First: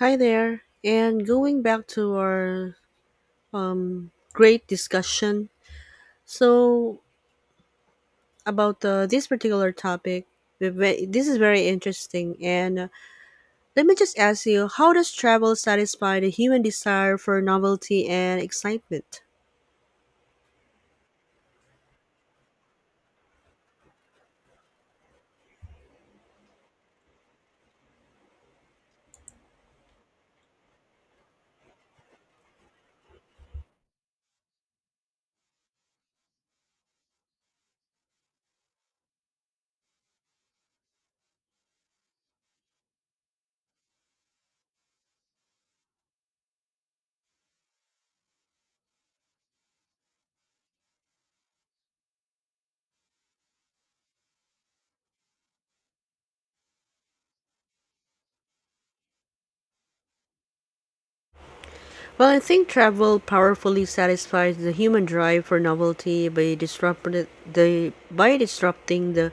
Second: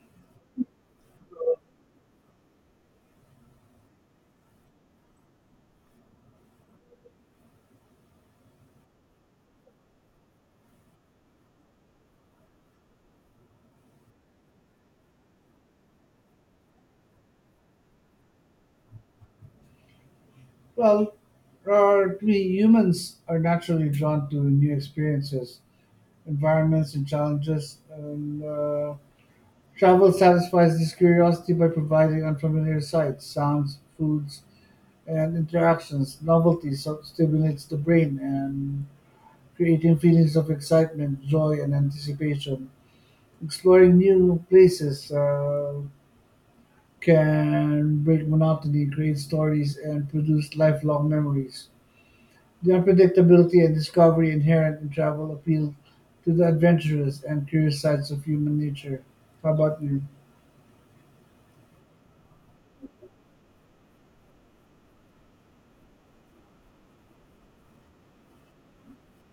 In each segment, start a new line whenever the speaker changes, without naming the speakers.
Hi there. And going back to our great discussion, so about this particular topic, this is very interesting. And Let me just ask you, how does travel satisfy the human desire for novelty and excitement?
Well, we humans are naturally drawn to new experiences, environments, and challenges. And Travel satisfies this curiosity by providing unfamiliar sights, sounds, foods, and interactions. Novelty stimulates the brain and creating feelings of excitement, joy, and anticipation. Exploring new places can break monotony, create stories, and produce lifelong memories. The unpredictability and discovery inherent in travel appeal to the adventurous and curious sides of human nature. How about you?
Well, I think travel powerfully satisfies the human drive for novelty by disrupting the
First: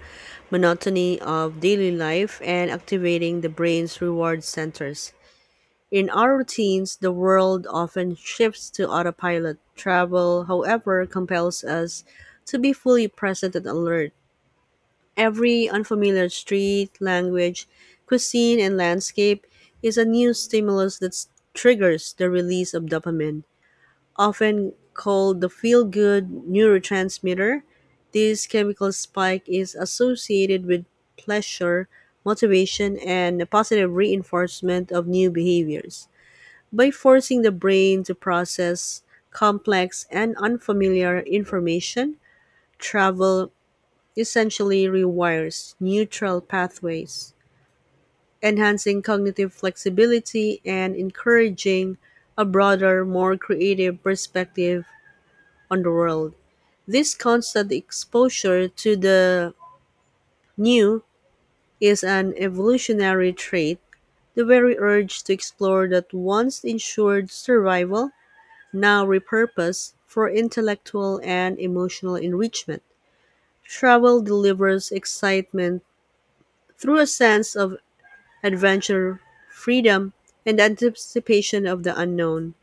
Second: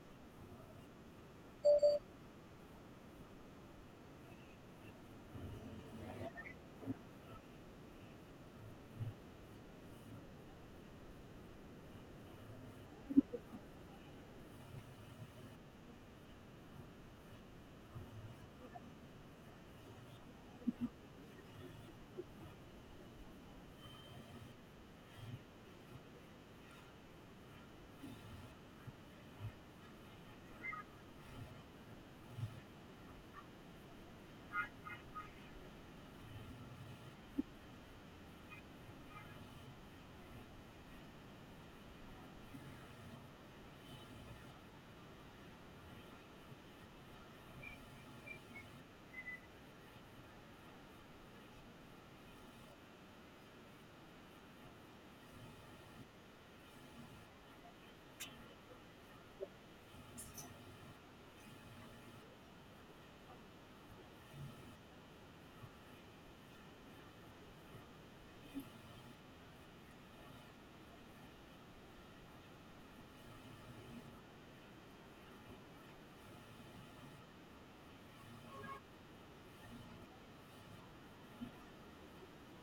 monotony of daily life and activating the brain's reward centers. In our routines, the world often shifts to autopilot. Travel, however, compels us to be fully present and alert. Every unfamiliar street, language, cuisine, and landscape is a new stimulus that triggers the release of dopamine, often called the feel good neurotransmitter. This chemical spike is associated with pleasure, motivation, and a positive reinforcement of new behaviors by forcing the brain to process complex and unfamiliar information. Travel essentially rewires neutral pathways, enhancing cognitive flexibility and encouraging a broader, more creative perspective on the world. This constant exposure to the new is an evolutionary trait, the very urge to explore that once ensured survival now repurposed for intellectual and emotional enrichment. Travel delivers excitement through a sense of adventure, freedom, and anticipation of the unknown.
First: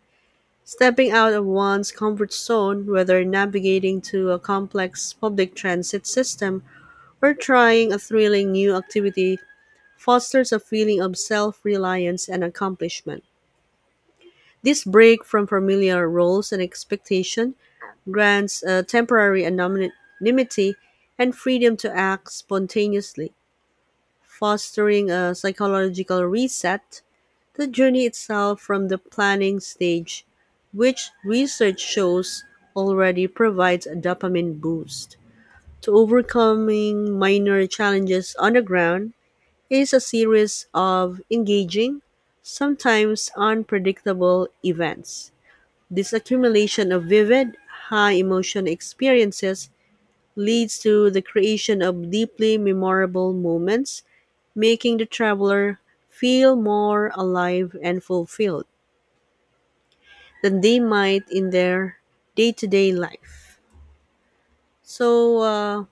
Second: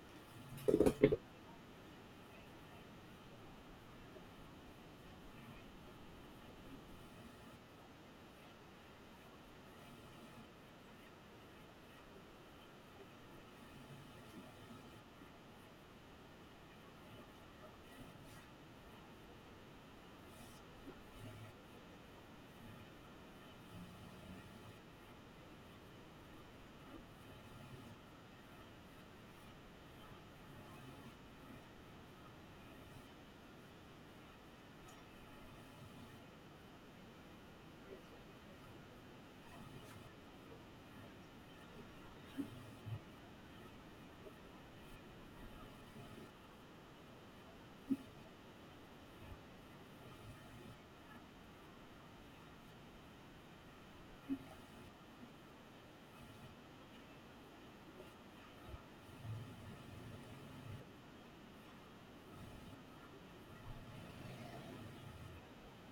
Stepping out of one's comfort zone, whether navigating to a complex public transit system or trying a thrilling new activity, fosters a feeling of self reliance and accomplishment. This break from familiar roles and expectation grants a temporary anonymity and freedom to act spontaneously, fostering a psychological reset. The journey itself, from the planning stage, which research shows already provides a dopamine boost, to overcoming minor challenges on the ground, is a series of engaging, sometimes unpredictable events. This accumulation of vivid, high emotion experiences leads to the creation of deeply memorable moments, making the traveler feel more alive and fulfilled than they might in their day to day life. So, uh,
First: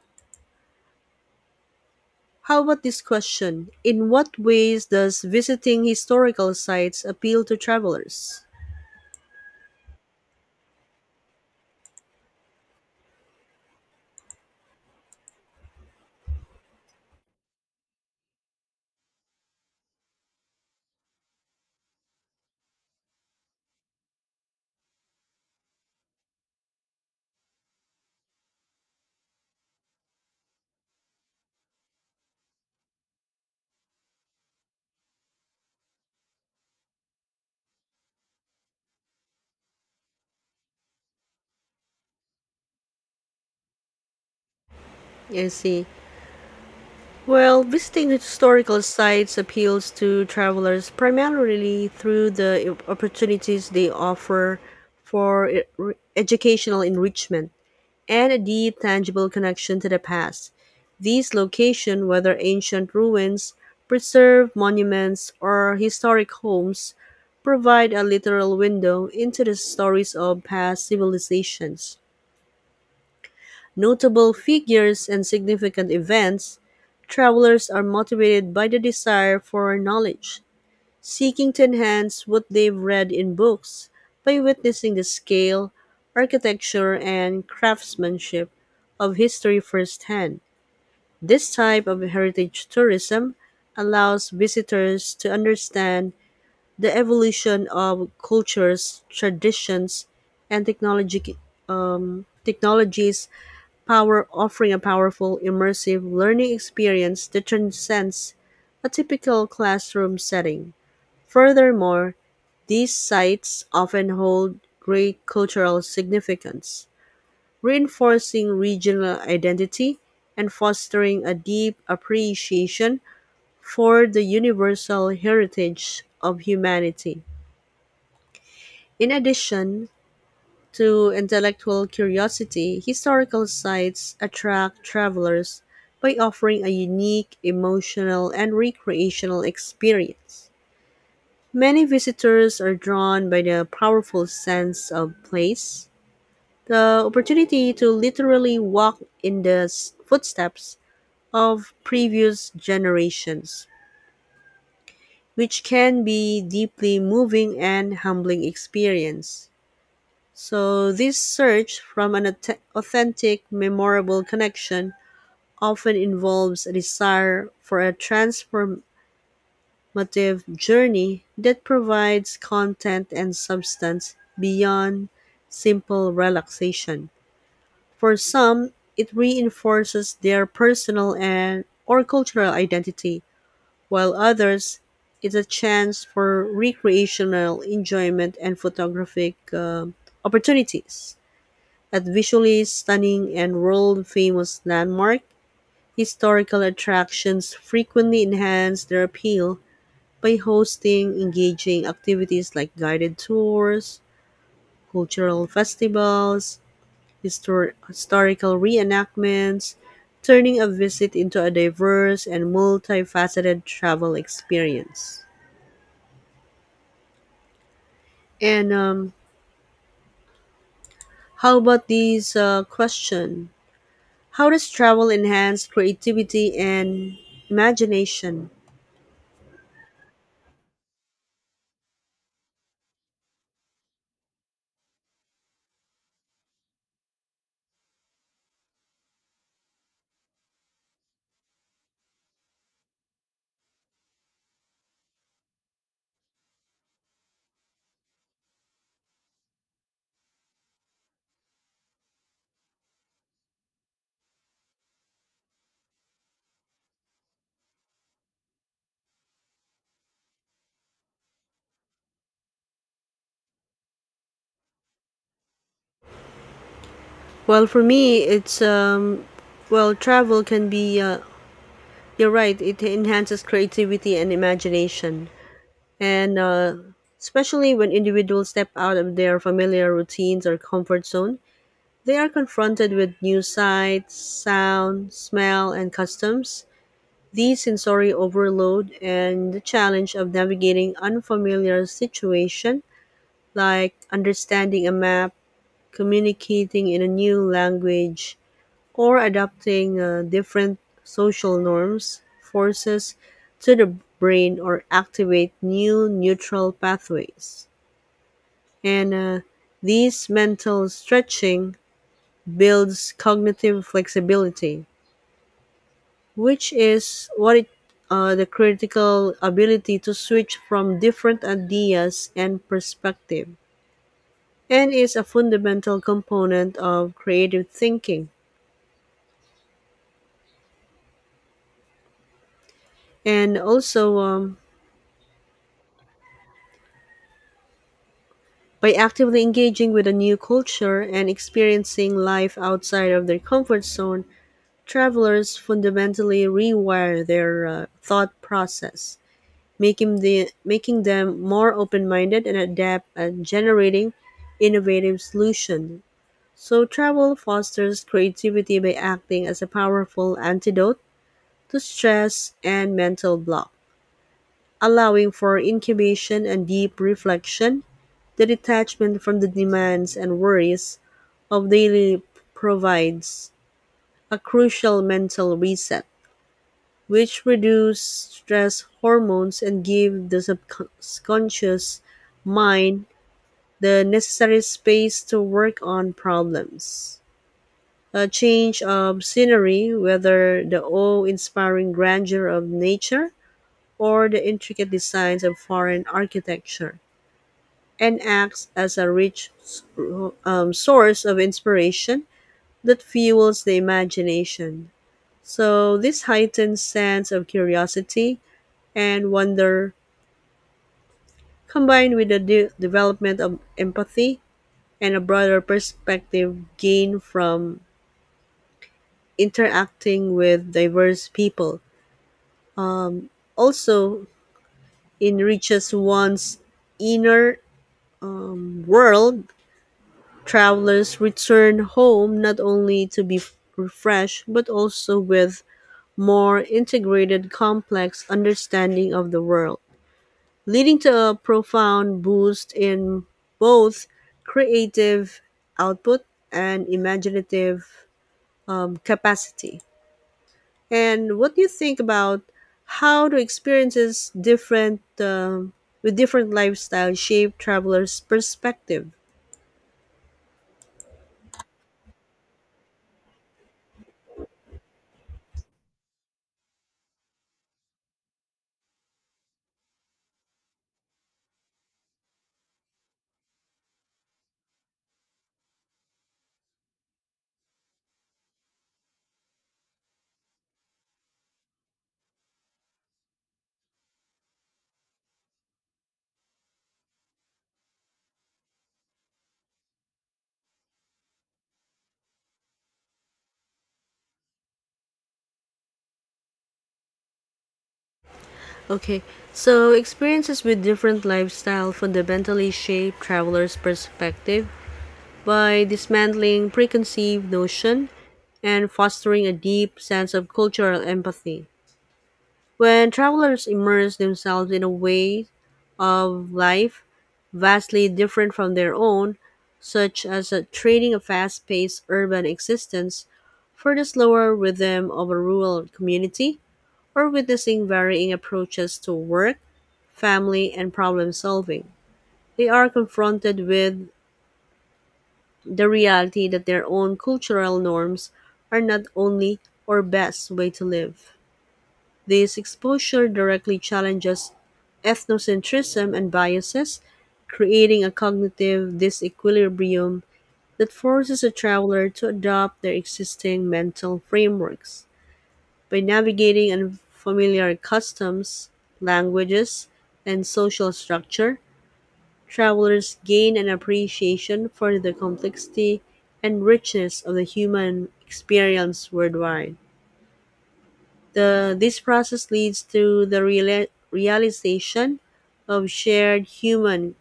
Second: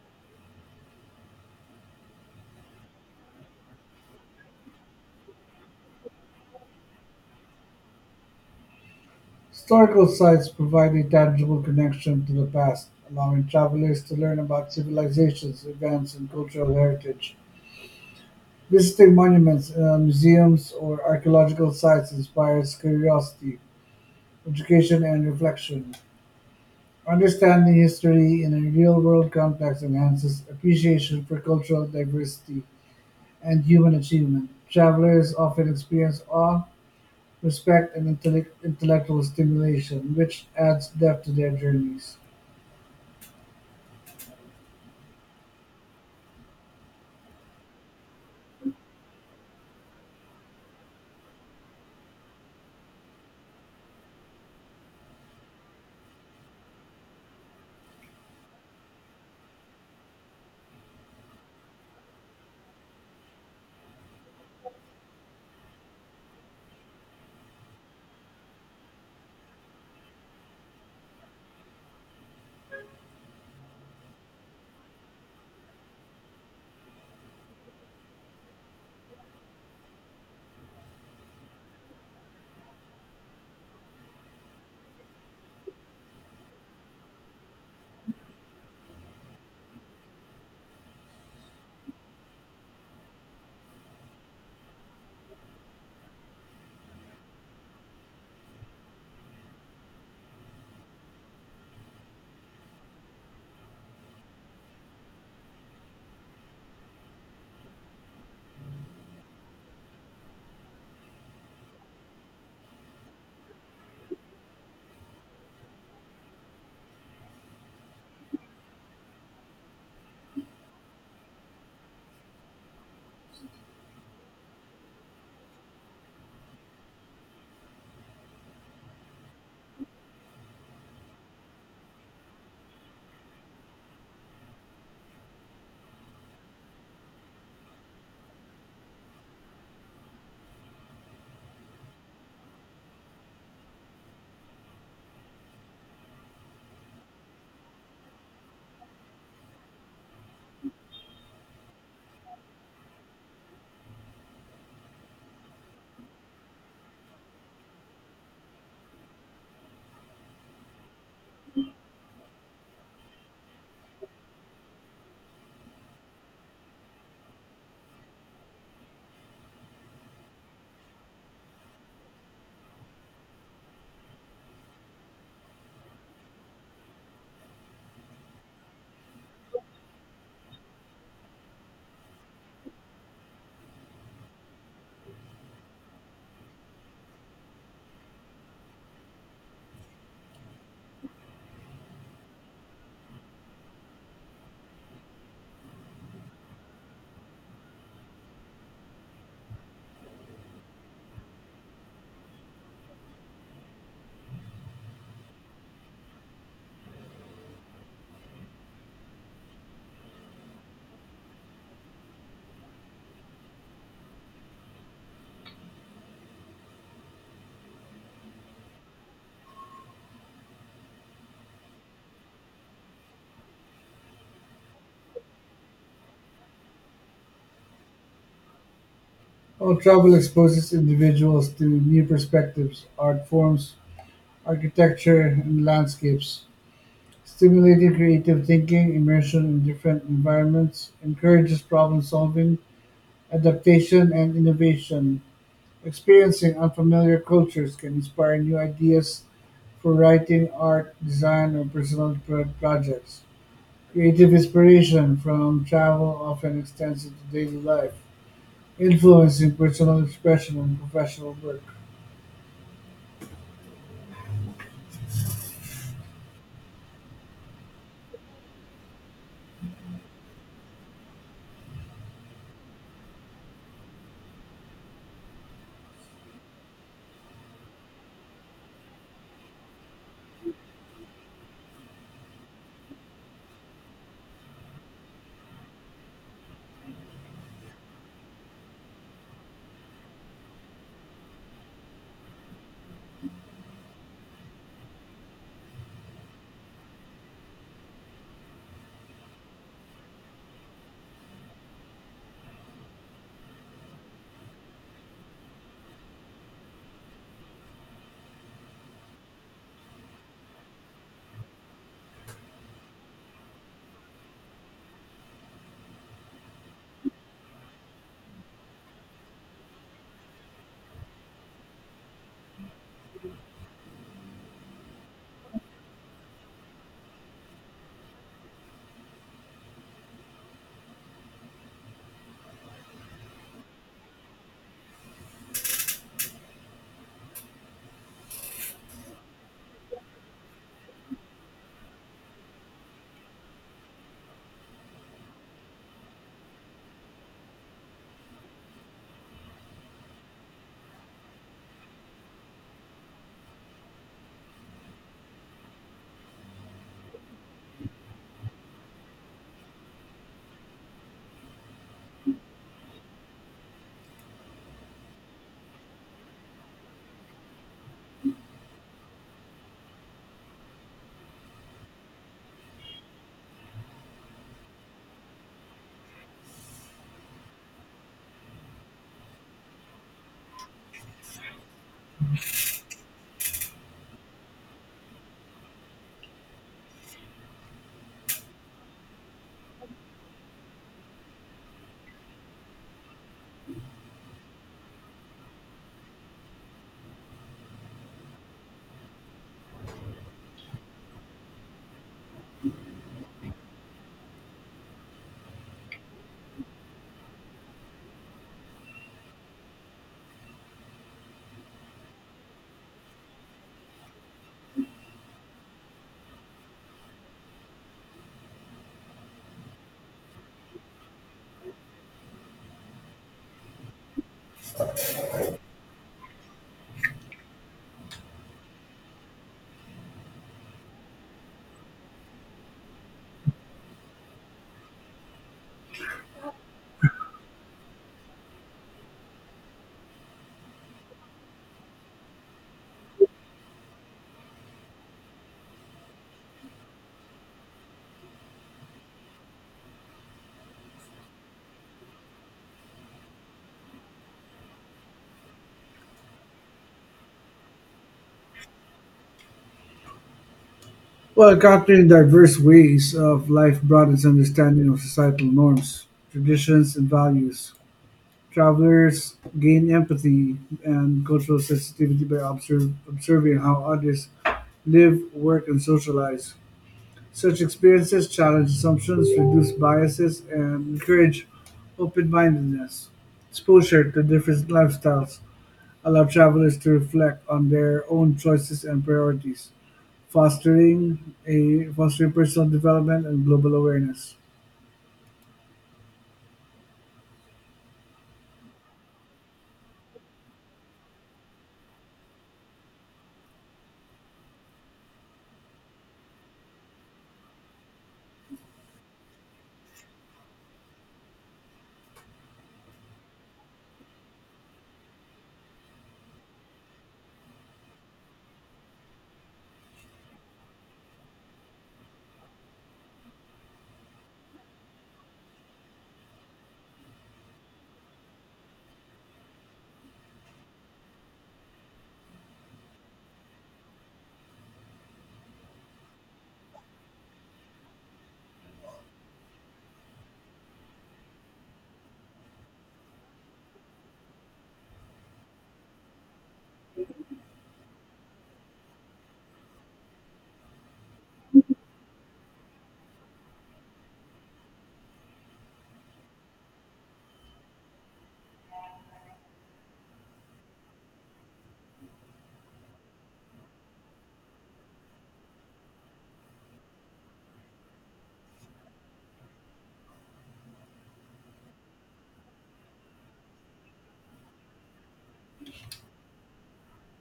how about this question? In what ways does visiting historical sites appeal to travelers?
Historical sites provide a tangible connection to the past, allowing travelers to learn about civilizations, events, and cultural heritage. Visiting monuments, museums, or archaeological sites inspires curiosity, education, and reflection. Understanding history in a real world context enhances appreciation for cultural diversity and human achievement, travelers often experience awe, respect, and intellectual stimulation, which adds depth to their journeys.
I see. Well, visiting historical sites appeals to travelers primarily through the opportunities they offer for educational enrichment and a deep, tangible connection to the past. These locations, whether ancient ruins, preserved monuments, or historic homes, provide a literal window into the stories of past civilizations, notable figures and significant events. Travelers are motivated by the desire for knowledge, seeking to enhance what they've read in books by witnessing the scale, architecture, and craftsmanship of history firsthand. This type of heritage tourism allows visitors to understand the evolution of cultures, traditions, and technology, technologies power offering a powerful, immersive learning experience that transcends a typical classroom setting. Furthermore, these sites often hold great cultural significance, reinforcing regional identity and fostering a deep appreciation for the universal heritage of humanity. In addition, to intellectual curiosity, historical sites attract travelers by offering a unique emotional and recreational experience. Many visitors are drawn by the powerful sense of place, the opportunity to literally walk in the footsteps of previous generations, which can be deeply moving and humbling experience. So, this search from an authentic, memorable connection often involves a desire for a transformative journey that provides content and substance beyond simple relaxation. For some, it reinforces their personal and or cultural identity, while others, it's a chance for recreational enjoyment and photographic opportunities. At visually stunning and world-famous landmark, historical attractions frequently enhance their appeal by hosting engaging activities like guided tours, cultural festivals, historical reenactments, turning a visit into a diverse and multifaceted travel experience. And How about this question? How does travel enhance creativity and imagination?
While travel exposes individuals to new perspectives, art forms, architecture, and landscapes, stimulating creative thinking, immersion in different environments, encourages problem solving, adaptation, and innovation, Experiencing unfamiliar cultures can inspire new ideas for writing, art, design, or projects. Creative inspiration from travel often extends into daily life, influencing personal expression and professional work.
Well, for me, it's well, travel can be. You're right. It enhances creativity and imagination, and especially when individuals step out of their familiar routines or comfort zone, they are confronted with new sights, sound, smell, and customs. These sensory overload and the challenge of navigating unfamiliar situation, like understanding a map, communicating in a new language, or adapting different social norms, forces to the brain, or activate new neutral pathways. And These mental stretching builds cognitive flexibility, which is what it the critical ability to switch from different ideas and perspective and is a fundamental component of creative thinking, and also by actively engaging with a new culture and experiencing life outside of their comfort zone, travelers fundamentally rewire their thought process, making, the, making them more open minded and adept at generating innovative solutions. So, travel fosters creativity by acting as a powerful antidote to stress and mental block, allowing for incubation and deep reflection. The detachment from the demands and worries of daily provides a crucial mental reset, which reduce stress hormones and give the subconscious mind the necessary space to work on problems. A change of scenery, whether the awe-inspiring grandeur of nature or the intricate designs of foreign architecture, and acts as a rich source of inspiration that fuels the imagination. So this heightened sense of curiosity and wonder, combined with the development of empathy and a broader perspective gained from interacting with diverse people, also enriches one's inner world. Travelers return home not only to be refreshed but also with more integrated complex understanding of the world, leading to a profound boost in both creative output and imaginative capacity. And what do you think about, how do experiences different with different lifestyles shape travelers' perspective?
Well, encountering diverse ways of life broadens understanding of societal norms, traditions, and values. Travelers gain empathy and cultural sensitivity by observing how others live, work, and socialize. Such experiences challenge assumptions, reduce biases, and encourage open mindedness. Exposure to different lifestyles allow travelers to reflect on their own choices and priorities, fostering personal development and global awareness.
Okay, so experiences with different lifestyle fundamentally shape travelers' perspective by dismantling preconceived notion and fostering a deep sense of cultural empathy. When travelers immerse themselves in a way of life vastly different from their own, such as a trading a fast paced urban existence for the slower rhythm of a rural community, or witnessing varying approaches to work, family, and problem solving. They are confronted with the reality that their own cultural norms are not only or best way to live. This exposure directly challenges ethnocentrism and biases, creating a cognitive disequilibrium that forces a traveler to adopt their existing mental frameworks. By navigating unfamiliar customs, languages, and social structure, travelers gain an appreciation for the complexity and richness of the human experience worldwide. This process leads to the realization of shared human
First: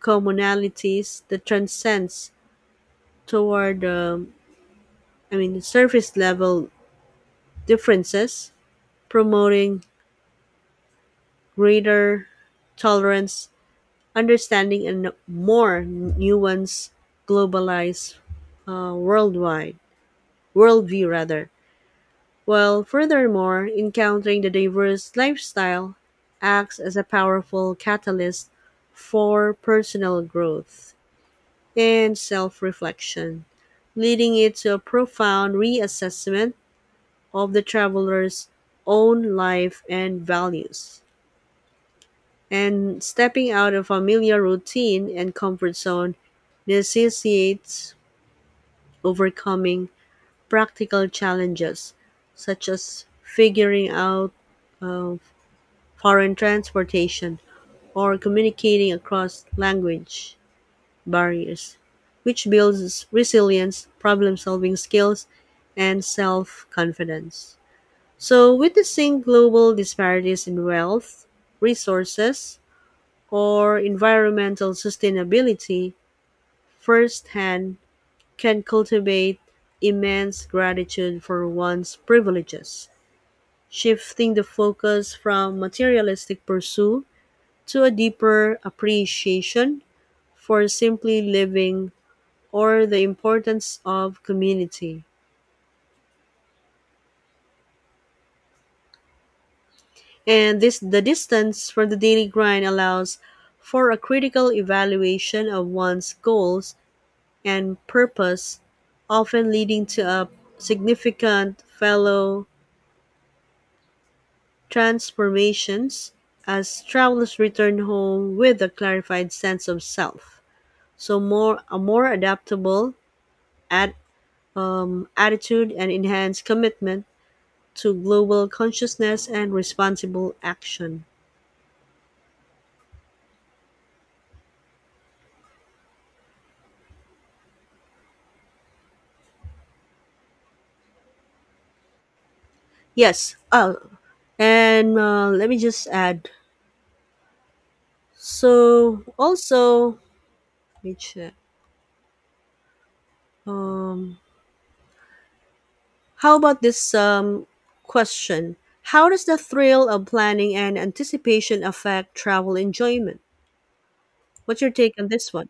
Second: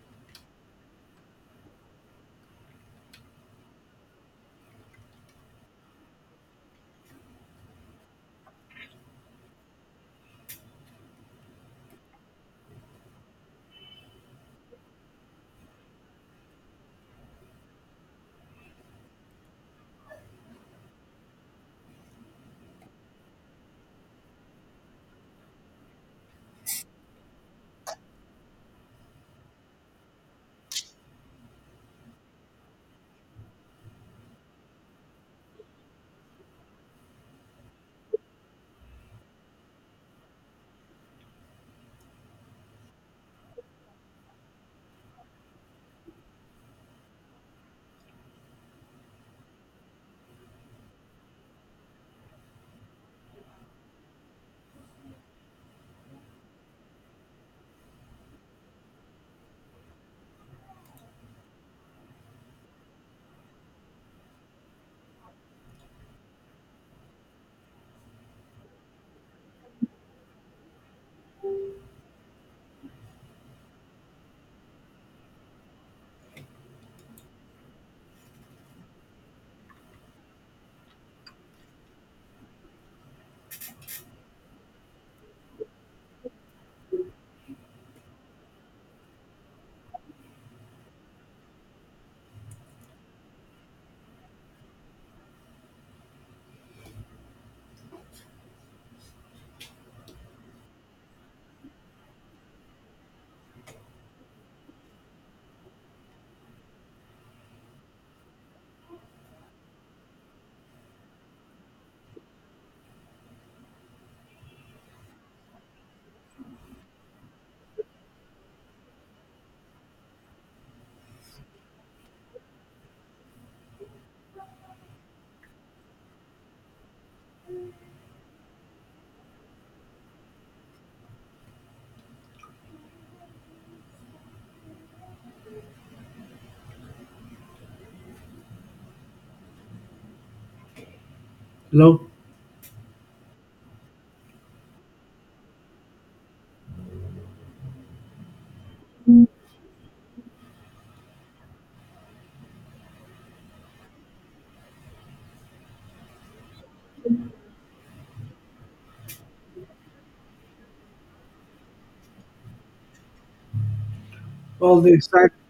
commonalities that transcends toward, um, surface level differences, promoting greater tolerance, understanding, and more nuanced, globalized, worldwide worldview rather, while furthermore encountering the diverse lifestyle acts as a powerful catalyst for personal growth and self reflection, leading it to a profound reassessment of the traveler's own life and values. And stepping out of familiar routine and comfort zone necessitates overcoming practical challenges, such as figuring out uh, foreign transportation or communicating across language barriers, which builds resilience, problem solving skills, and self confidence. So, witnessing global disparities in wealth, resources, or environmental sustainability firsthand can cultivate immense gratitude for one's privileges shifting the focus from materialistic pursuit to a deeper appreciation for simply living or the importance of community. And this the distance from the daily grind allows for a critical evaluation of one's goals and purpose, often leading to a significant fellow transformations as travelers return home with a clarified sense of self. So more a more adaptable at attitude and enhanced commitment to global consciousness and responsible action.
Hello?
Yes. And Let me just add. So also, let me check. Um, how about this question? How does the thrill of planning and anticipation affect travel enjoyment? What's your
All the
take on
excitement.
this one?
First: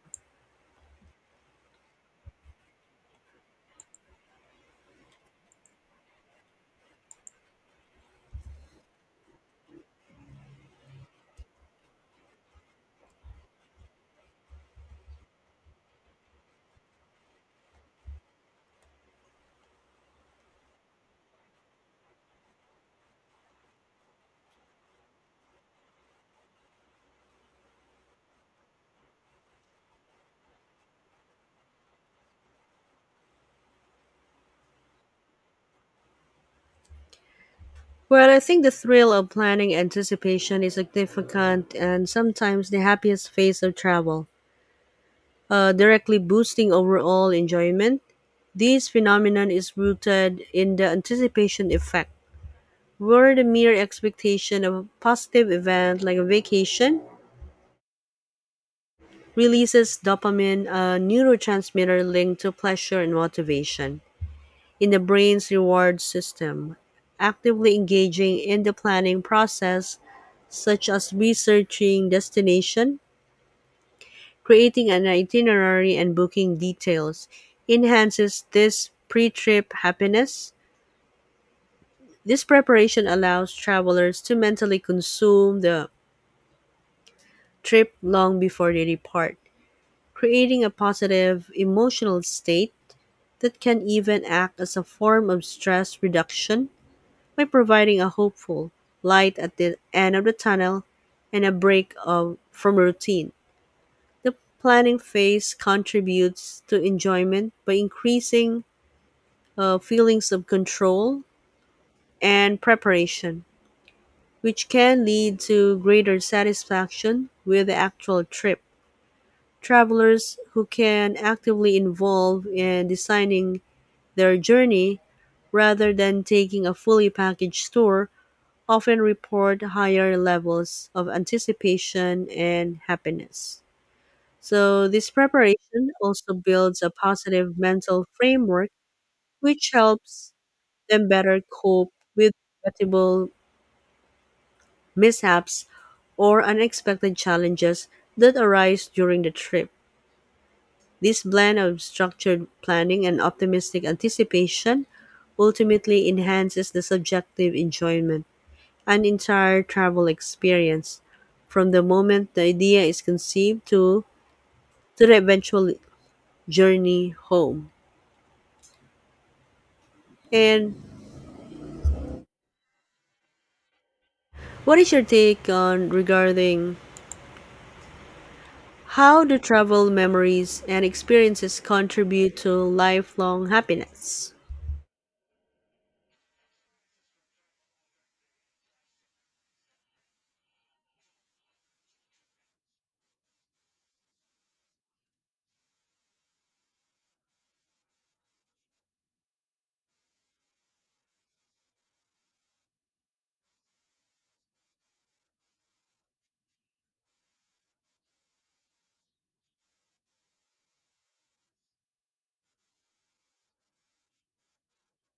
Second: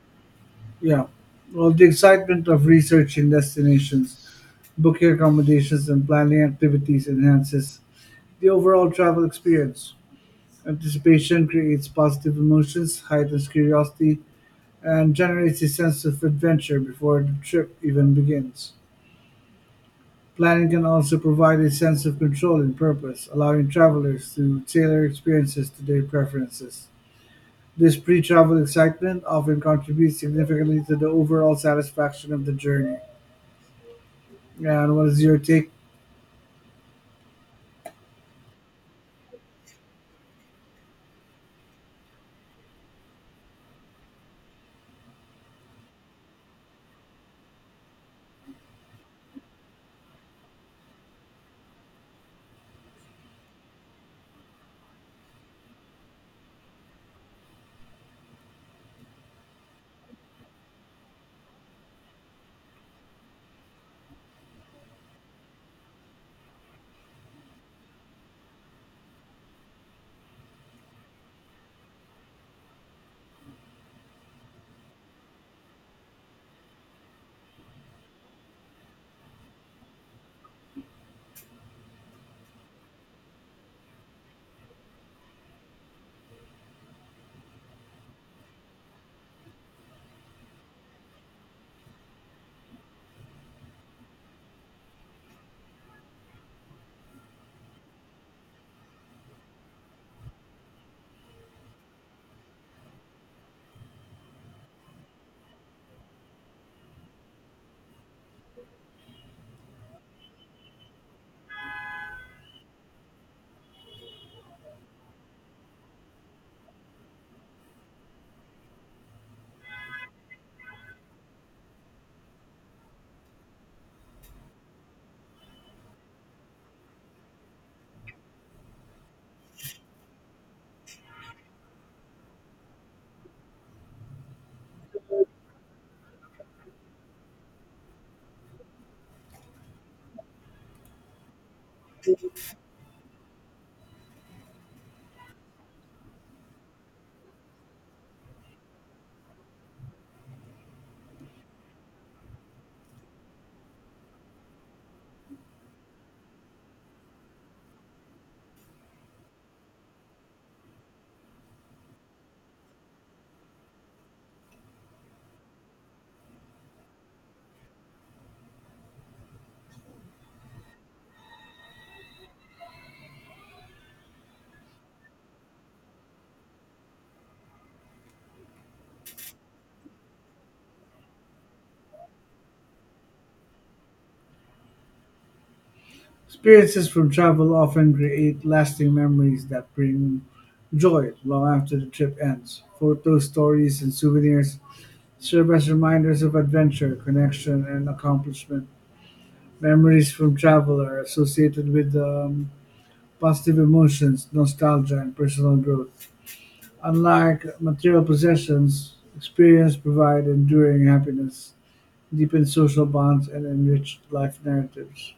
Yeah. Well, the excitement of researching destinations, booking accommodations, and planning activities enhances the overall travel experience. Anticipation creates positive emotions, heightens curiosity, and generates a sense of adventure before the trip even begins. Planning can also provide a sense of control and purpose, allowing travelers to tailor experiences to their preferences. This pre travel excitement often contributes significantly to the overall satisfaction of the journey. And what is your take?
Well, I think the thrill of planning anticipation is significant and sometimes the happiest phase of travel, directly boosting overall enjoyment. This phenomenon is rooted in the anticipation effect, where the mere expectation of a positive event like a vacation releases dopamine, a neurotransmitter linked to pleasure and motivation, in the brain's reward system. Actively engaging in the planning process such as researching destination, creating an itinerary and booking details, enhances this pre-trip happiness. This preparation allows travelers to mentally consume the trip long before they depart, creating a positive emotional state that can even act as a form of stress reduction by providing a hopeful light at the end of the tunnel and a break of, from routine. The planning phase contributes to enjoyment by increasing feelings of control and preparation, which can lead to greater satisfaction with the actual trip. Travelers who can actively involve in designing their journey rather than taking a fully packaged tour often report higher levels of anticipation and happiness. So, this preparation also builds a positive mental framework, which helps them better cope with inevitable mishaps or unexpected challenges that arise during the trip. This blend of structured planning and optimistic anticipation ultimately enhances the subjective enjoyment and entire travel experience from the moment the idea is conceived to the eventual journey home. And what is your take on regarding, how do travel memories and experiences contribute to lifelong happiness?
Experiences from travel often create lasting memories that bring joy long after the trip ends. Photos, stories, and souvenirs serve as reminders of adventure, connection, and accomplishment. Memories from travel are associated with positive emotions, nostalgia, and personal growth. Unlike material possessions, experience provide enduring happiness, deepen social bonds, and enrich life narratives.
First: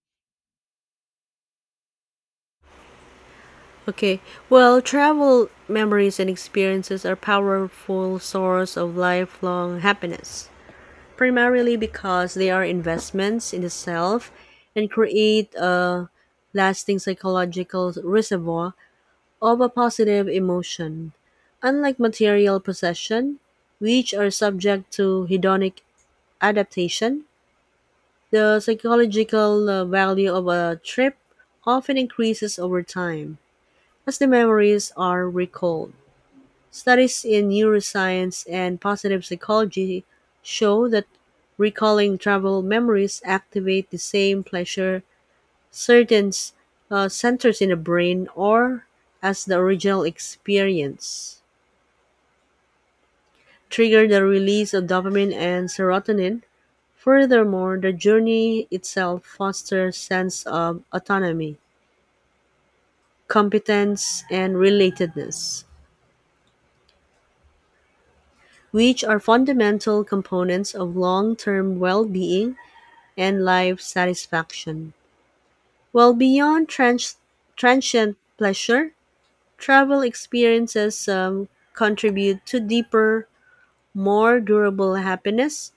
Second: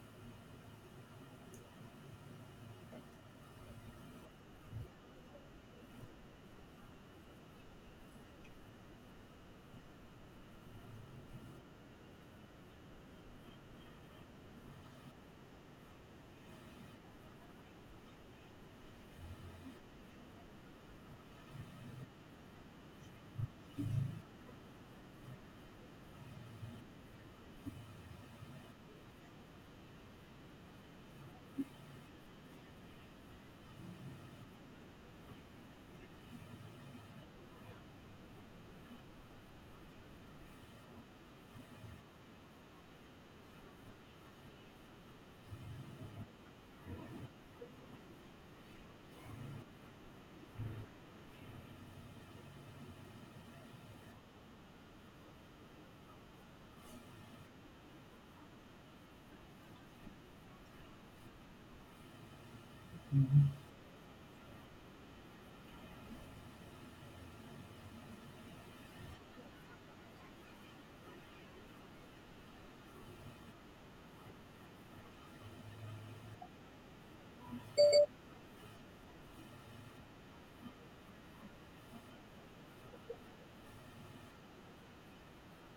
Okay, well, travel memories and experiences are powerful source of lifelong happiness, primarily because they are investments in the self and create a lasting psychological reservoir of a positive emotion. Unlike material possession, which are subject to hedonic adaptation, the psychological value of a trip often increases over time as the memories are recalled. Studies in neuroscience and positive psychology show that recalling travel memories activate the same pleasure certain centers in the brain or as the original experience trigger the release of dopamine and serotonin. Furthermore, the journey itself fosters sense of autonomy, competence, and relatedness, which are fundamental components of long-term well-being and life satisfaction. While beyond transient pleasure, travel experiences contribute to deeper, more durable happiness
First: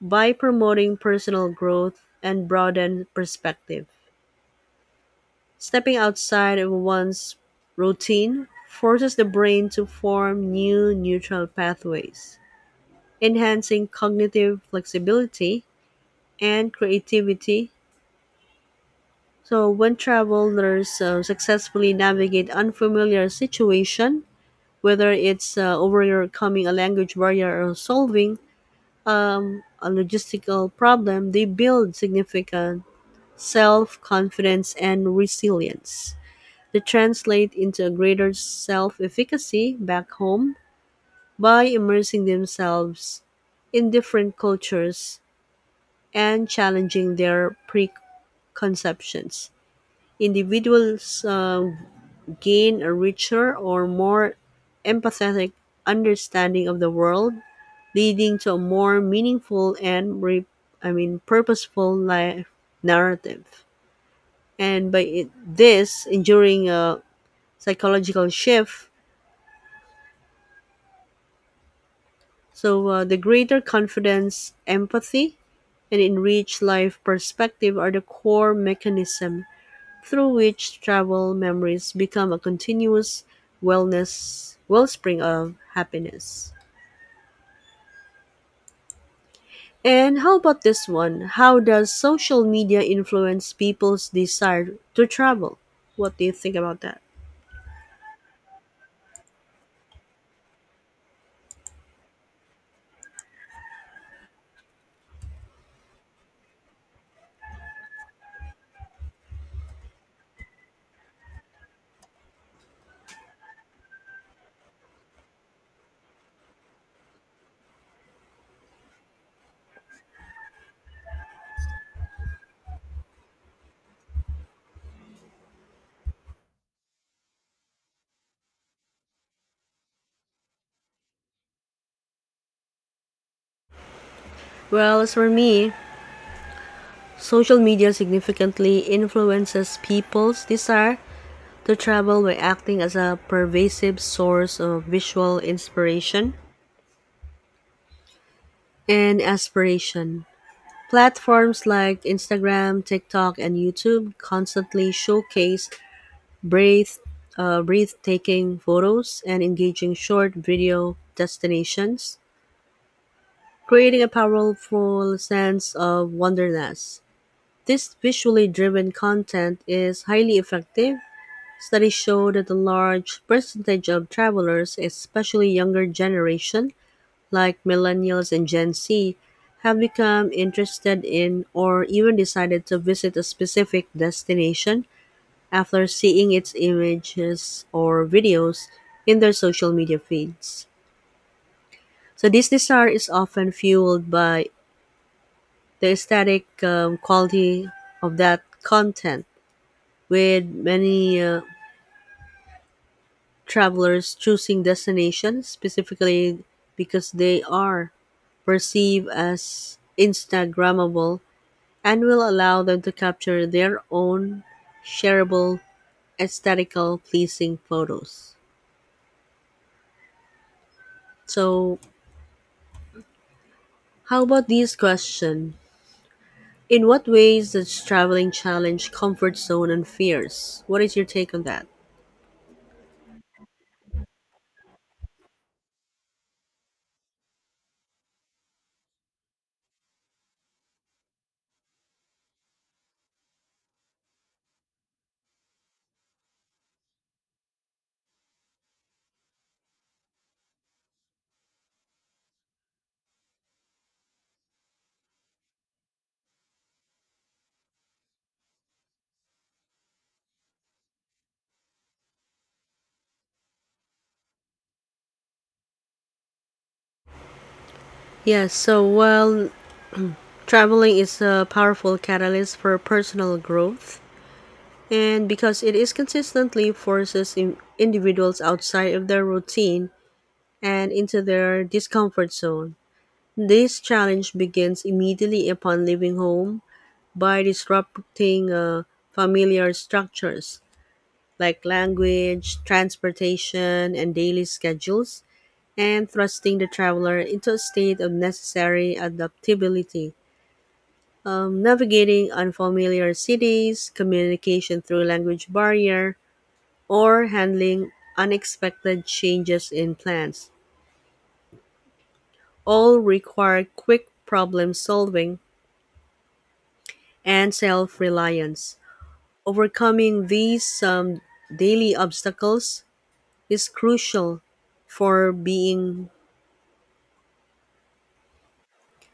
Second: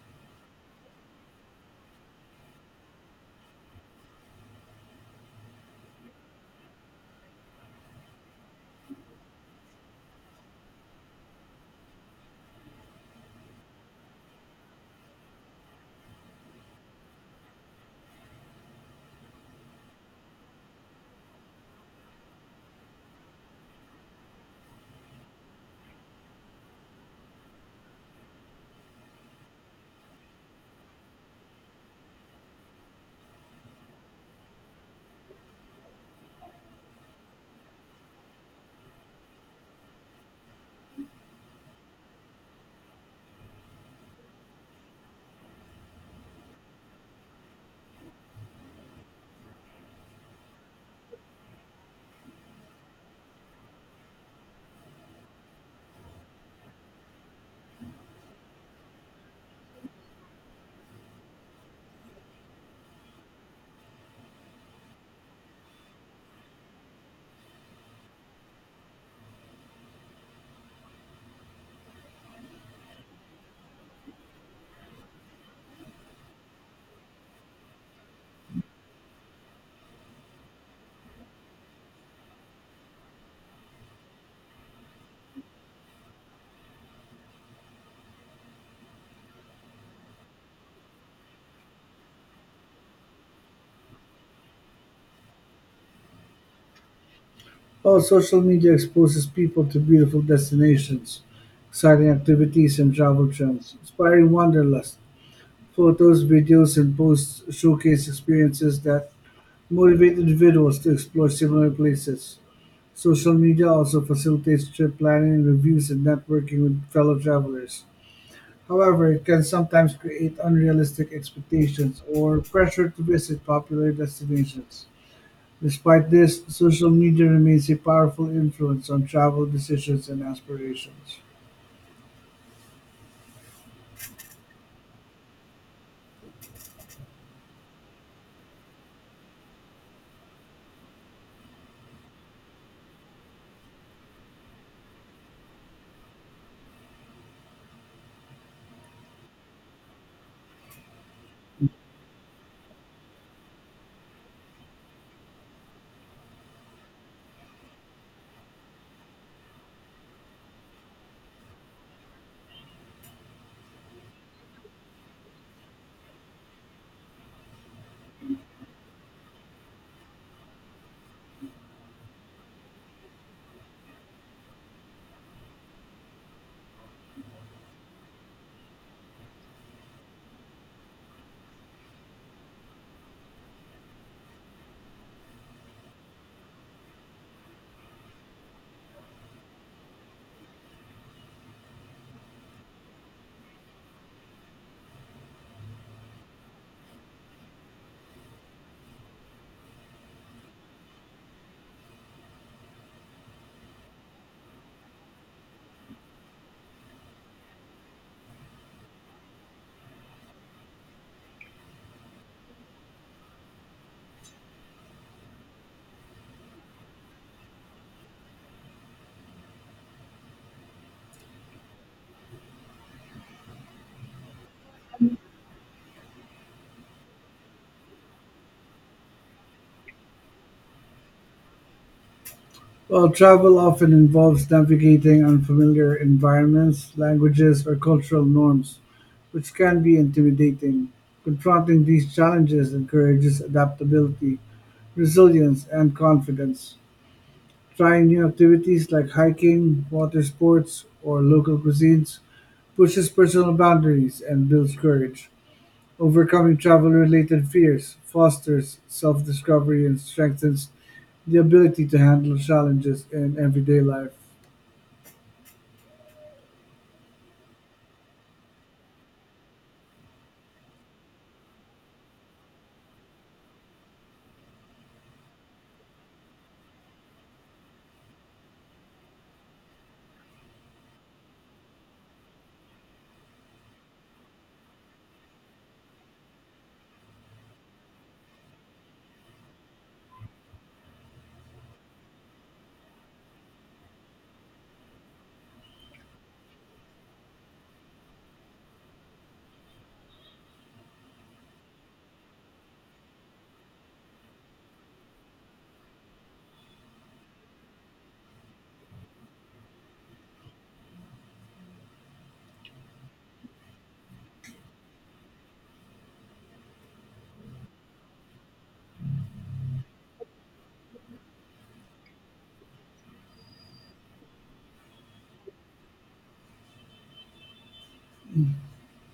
by promoting personal growth and broadened perspective. Stepping outside of one's routine forces the brain to form new neural pathways, enhancing cognitive flexibility and creativity. So when travelers successfully navigate unfamiliar situation, whether it's overcoming a language barrier or solving a logistical problem, they build significant self-confidence and resilience. They translate into a greater self efficacy back home by immersing themselves in different cultures and challenging their preconceptions. Individuals gain a richer or more empathetic understanding of the world, leading to a more meaningful and I mean purposeful life narrative. And by it, this enduring a psychological shift. So the greater confidence, empathy, and enriched life perspective are the core mechanism through which travel memories become a continuous wellness wellspring of happiness. And how about this one? How does social media influence people's desire to travel? What do you think about that?
While social media exposes people to beautiful destinations, exciting activities, and travel trends, inspiring wanderlust. Photos, videos, and posts showcase experiences that motivate individuals to explore similar places. Social media also facilitates trip planning, reviews, and networking with fellow travelers. However, it can sometimes create unrealistic expectations or pressure to visit popular destinations. Despite this, social media remains a powerful influence on travel decisions and aspirations.
Well, as for me, social media significantly influences people's desire to travel by acting as a pervasive source of visual inspiration and aspiration. Platforms like Instagram, TikTok, and YouTube constantly showcase breath, breathtaking photos and engaging short video destinations, creating a powerful sense of wonderness. This visually driven content is highly effective. Studies show that a large percentage of travelers, especially younger generation like millennials and Gen Z, have become interested in or even decided to visit a specific destination after seeing its images or videos in their social media feeds. So this desire is often fueled by the aesthetic quality of that content, with many travelers choosing destinations specifically because they are perceived as Instagrammable and will allow them to capture their own shareable, aesthetical, pleasing photos. So, how about this question? In what ways does traveling challenge comfort zone and fears? What is your take on that?
While travel often involves navigating unfamiliar environments, languages, or cultural norms, which can be intimidating, confronting these challenges encourages adaptability, resilience, and confidence. Trying new activities like hiking, water sports, or local cuisines pushes personal boundaries and builds courage. Overcoming travel-related fears fosters self-discovery and strengthens the ability to handle challenges in everyday life.
Yes, so while traveling is a powerful catalyst for personal growth, and because it is consistently forces individuals outside of their routine and into their discomfort zone. This challenge begins immediately upon leaving home by disrupting familiar structures like language, transportation, and daily schedules, and thrusting the traveler into a state of necessary adaptability. Navigating unfamiliar cities, communication through language barrier, or handling unexpected changes in plans, all require quick problem solving and self reliance. Overcoming these daily obstacles is crucial for being,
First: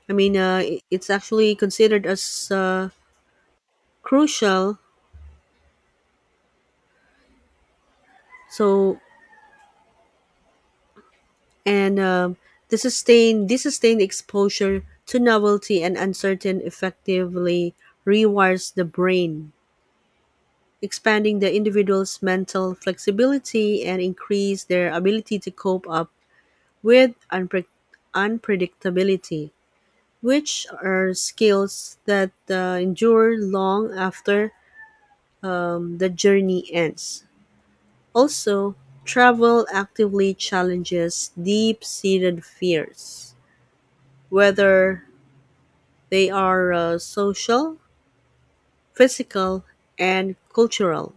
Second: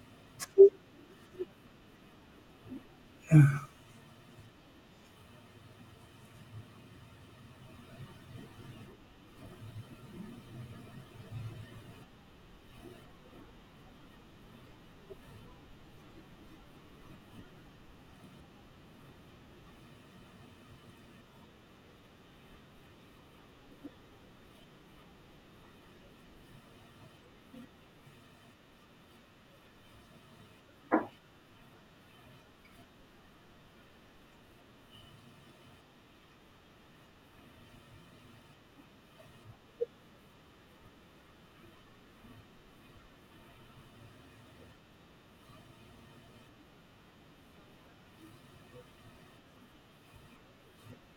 I mean, it's actually considered as uh, crucial. So, and this sustained exposure to novelty and uncertain effectively rewires the brain expanding the individual's mental flexibility and increase their ability to cope up with unpredictability, which are skills that endure long after the journey ends. Also, travel actively challenges deep seated fears, whether they are social, physical, and cultural.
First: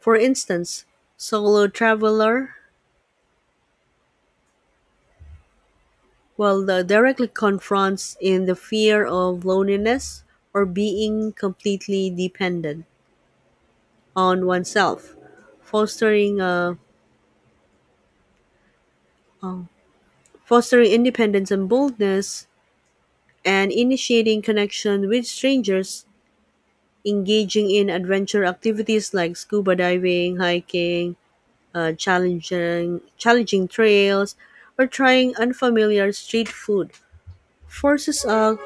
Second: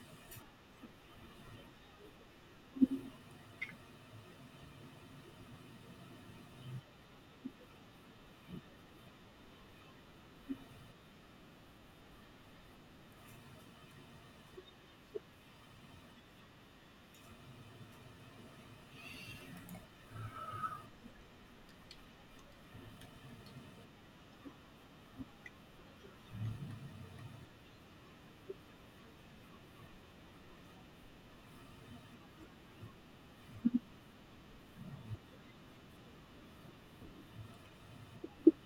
For instance, solo traveler. Well, the directly confronts in the fear of loneliness or being completely dependent on oneself, fostering a um, fostering independence and boldness, and initiating connection with strangers, engaging in adventure activities like scuba diving, hiking, challenging trails, or trying unfamiliar street food forces a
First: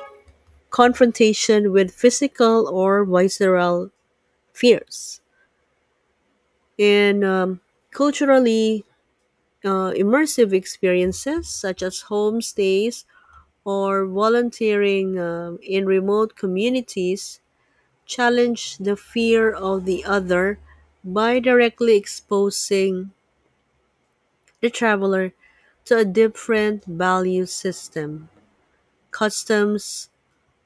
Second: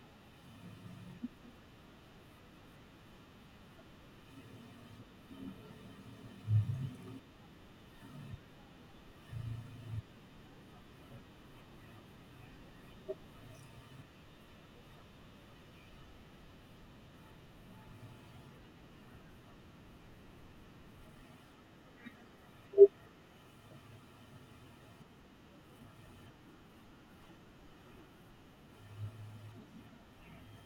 confrontation with physical or visceral fears and culturally immersive experiences such as homestays or volunteering in remote communities challenge the fear of the other by directly exposing the traveler to a different value system, customs,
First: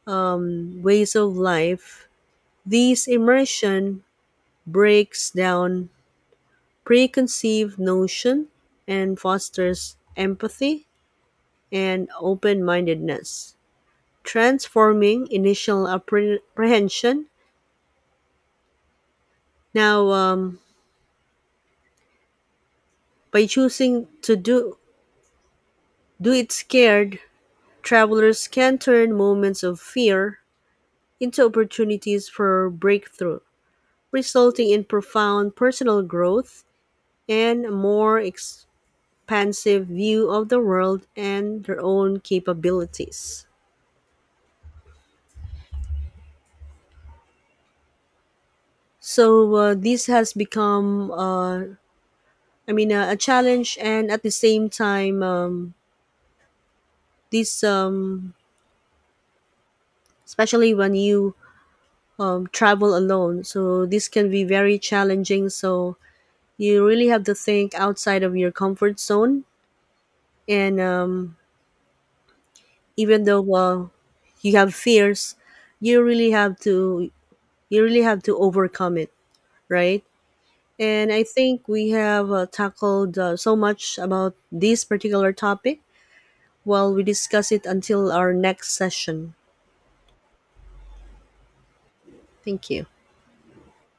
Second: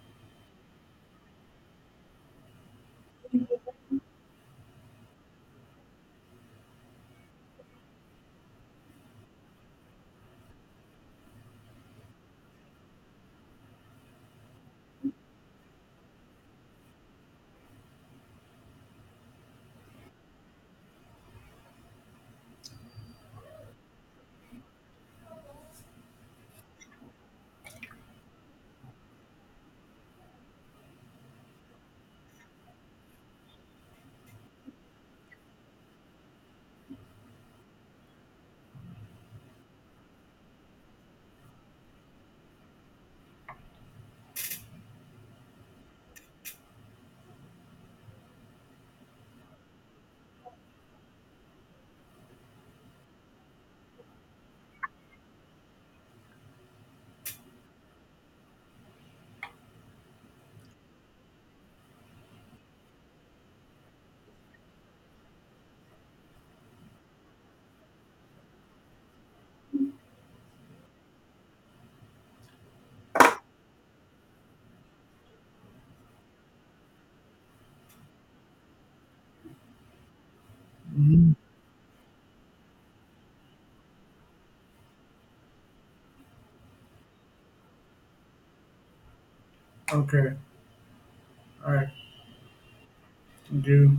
ways of life. These immersion breaks down preconceived notion and fosters empathy and open mindedness, transforming initial apprehension. Now, by do it scared, travelers can turn moments of fear into opportunities for breakthrough, resulting in profound personal growth and a more expansive view of the world and their own capabilities. So this has become, a challenge, and at the same time, this, um, especially when you travel alone, so this can be very challenging. So you really have to think outside of your comfort zone, and even though you have fears, you really have to overcome it, right? And I
Mhm.
think we have tackled so much about this particular topic while we discuss it until our next session.
Okay. All right.
Thank you.
Thank you.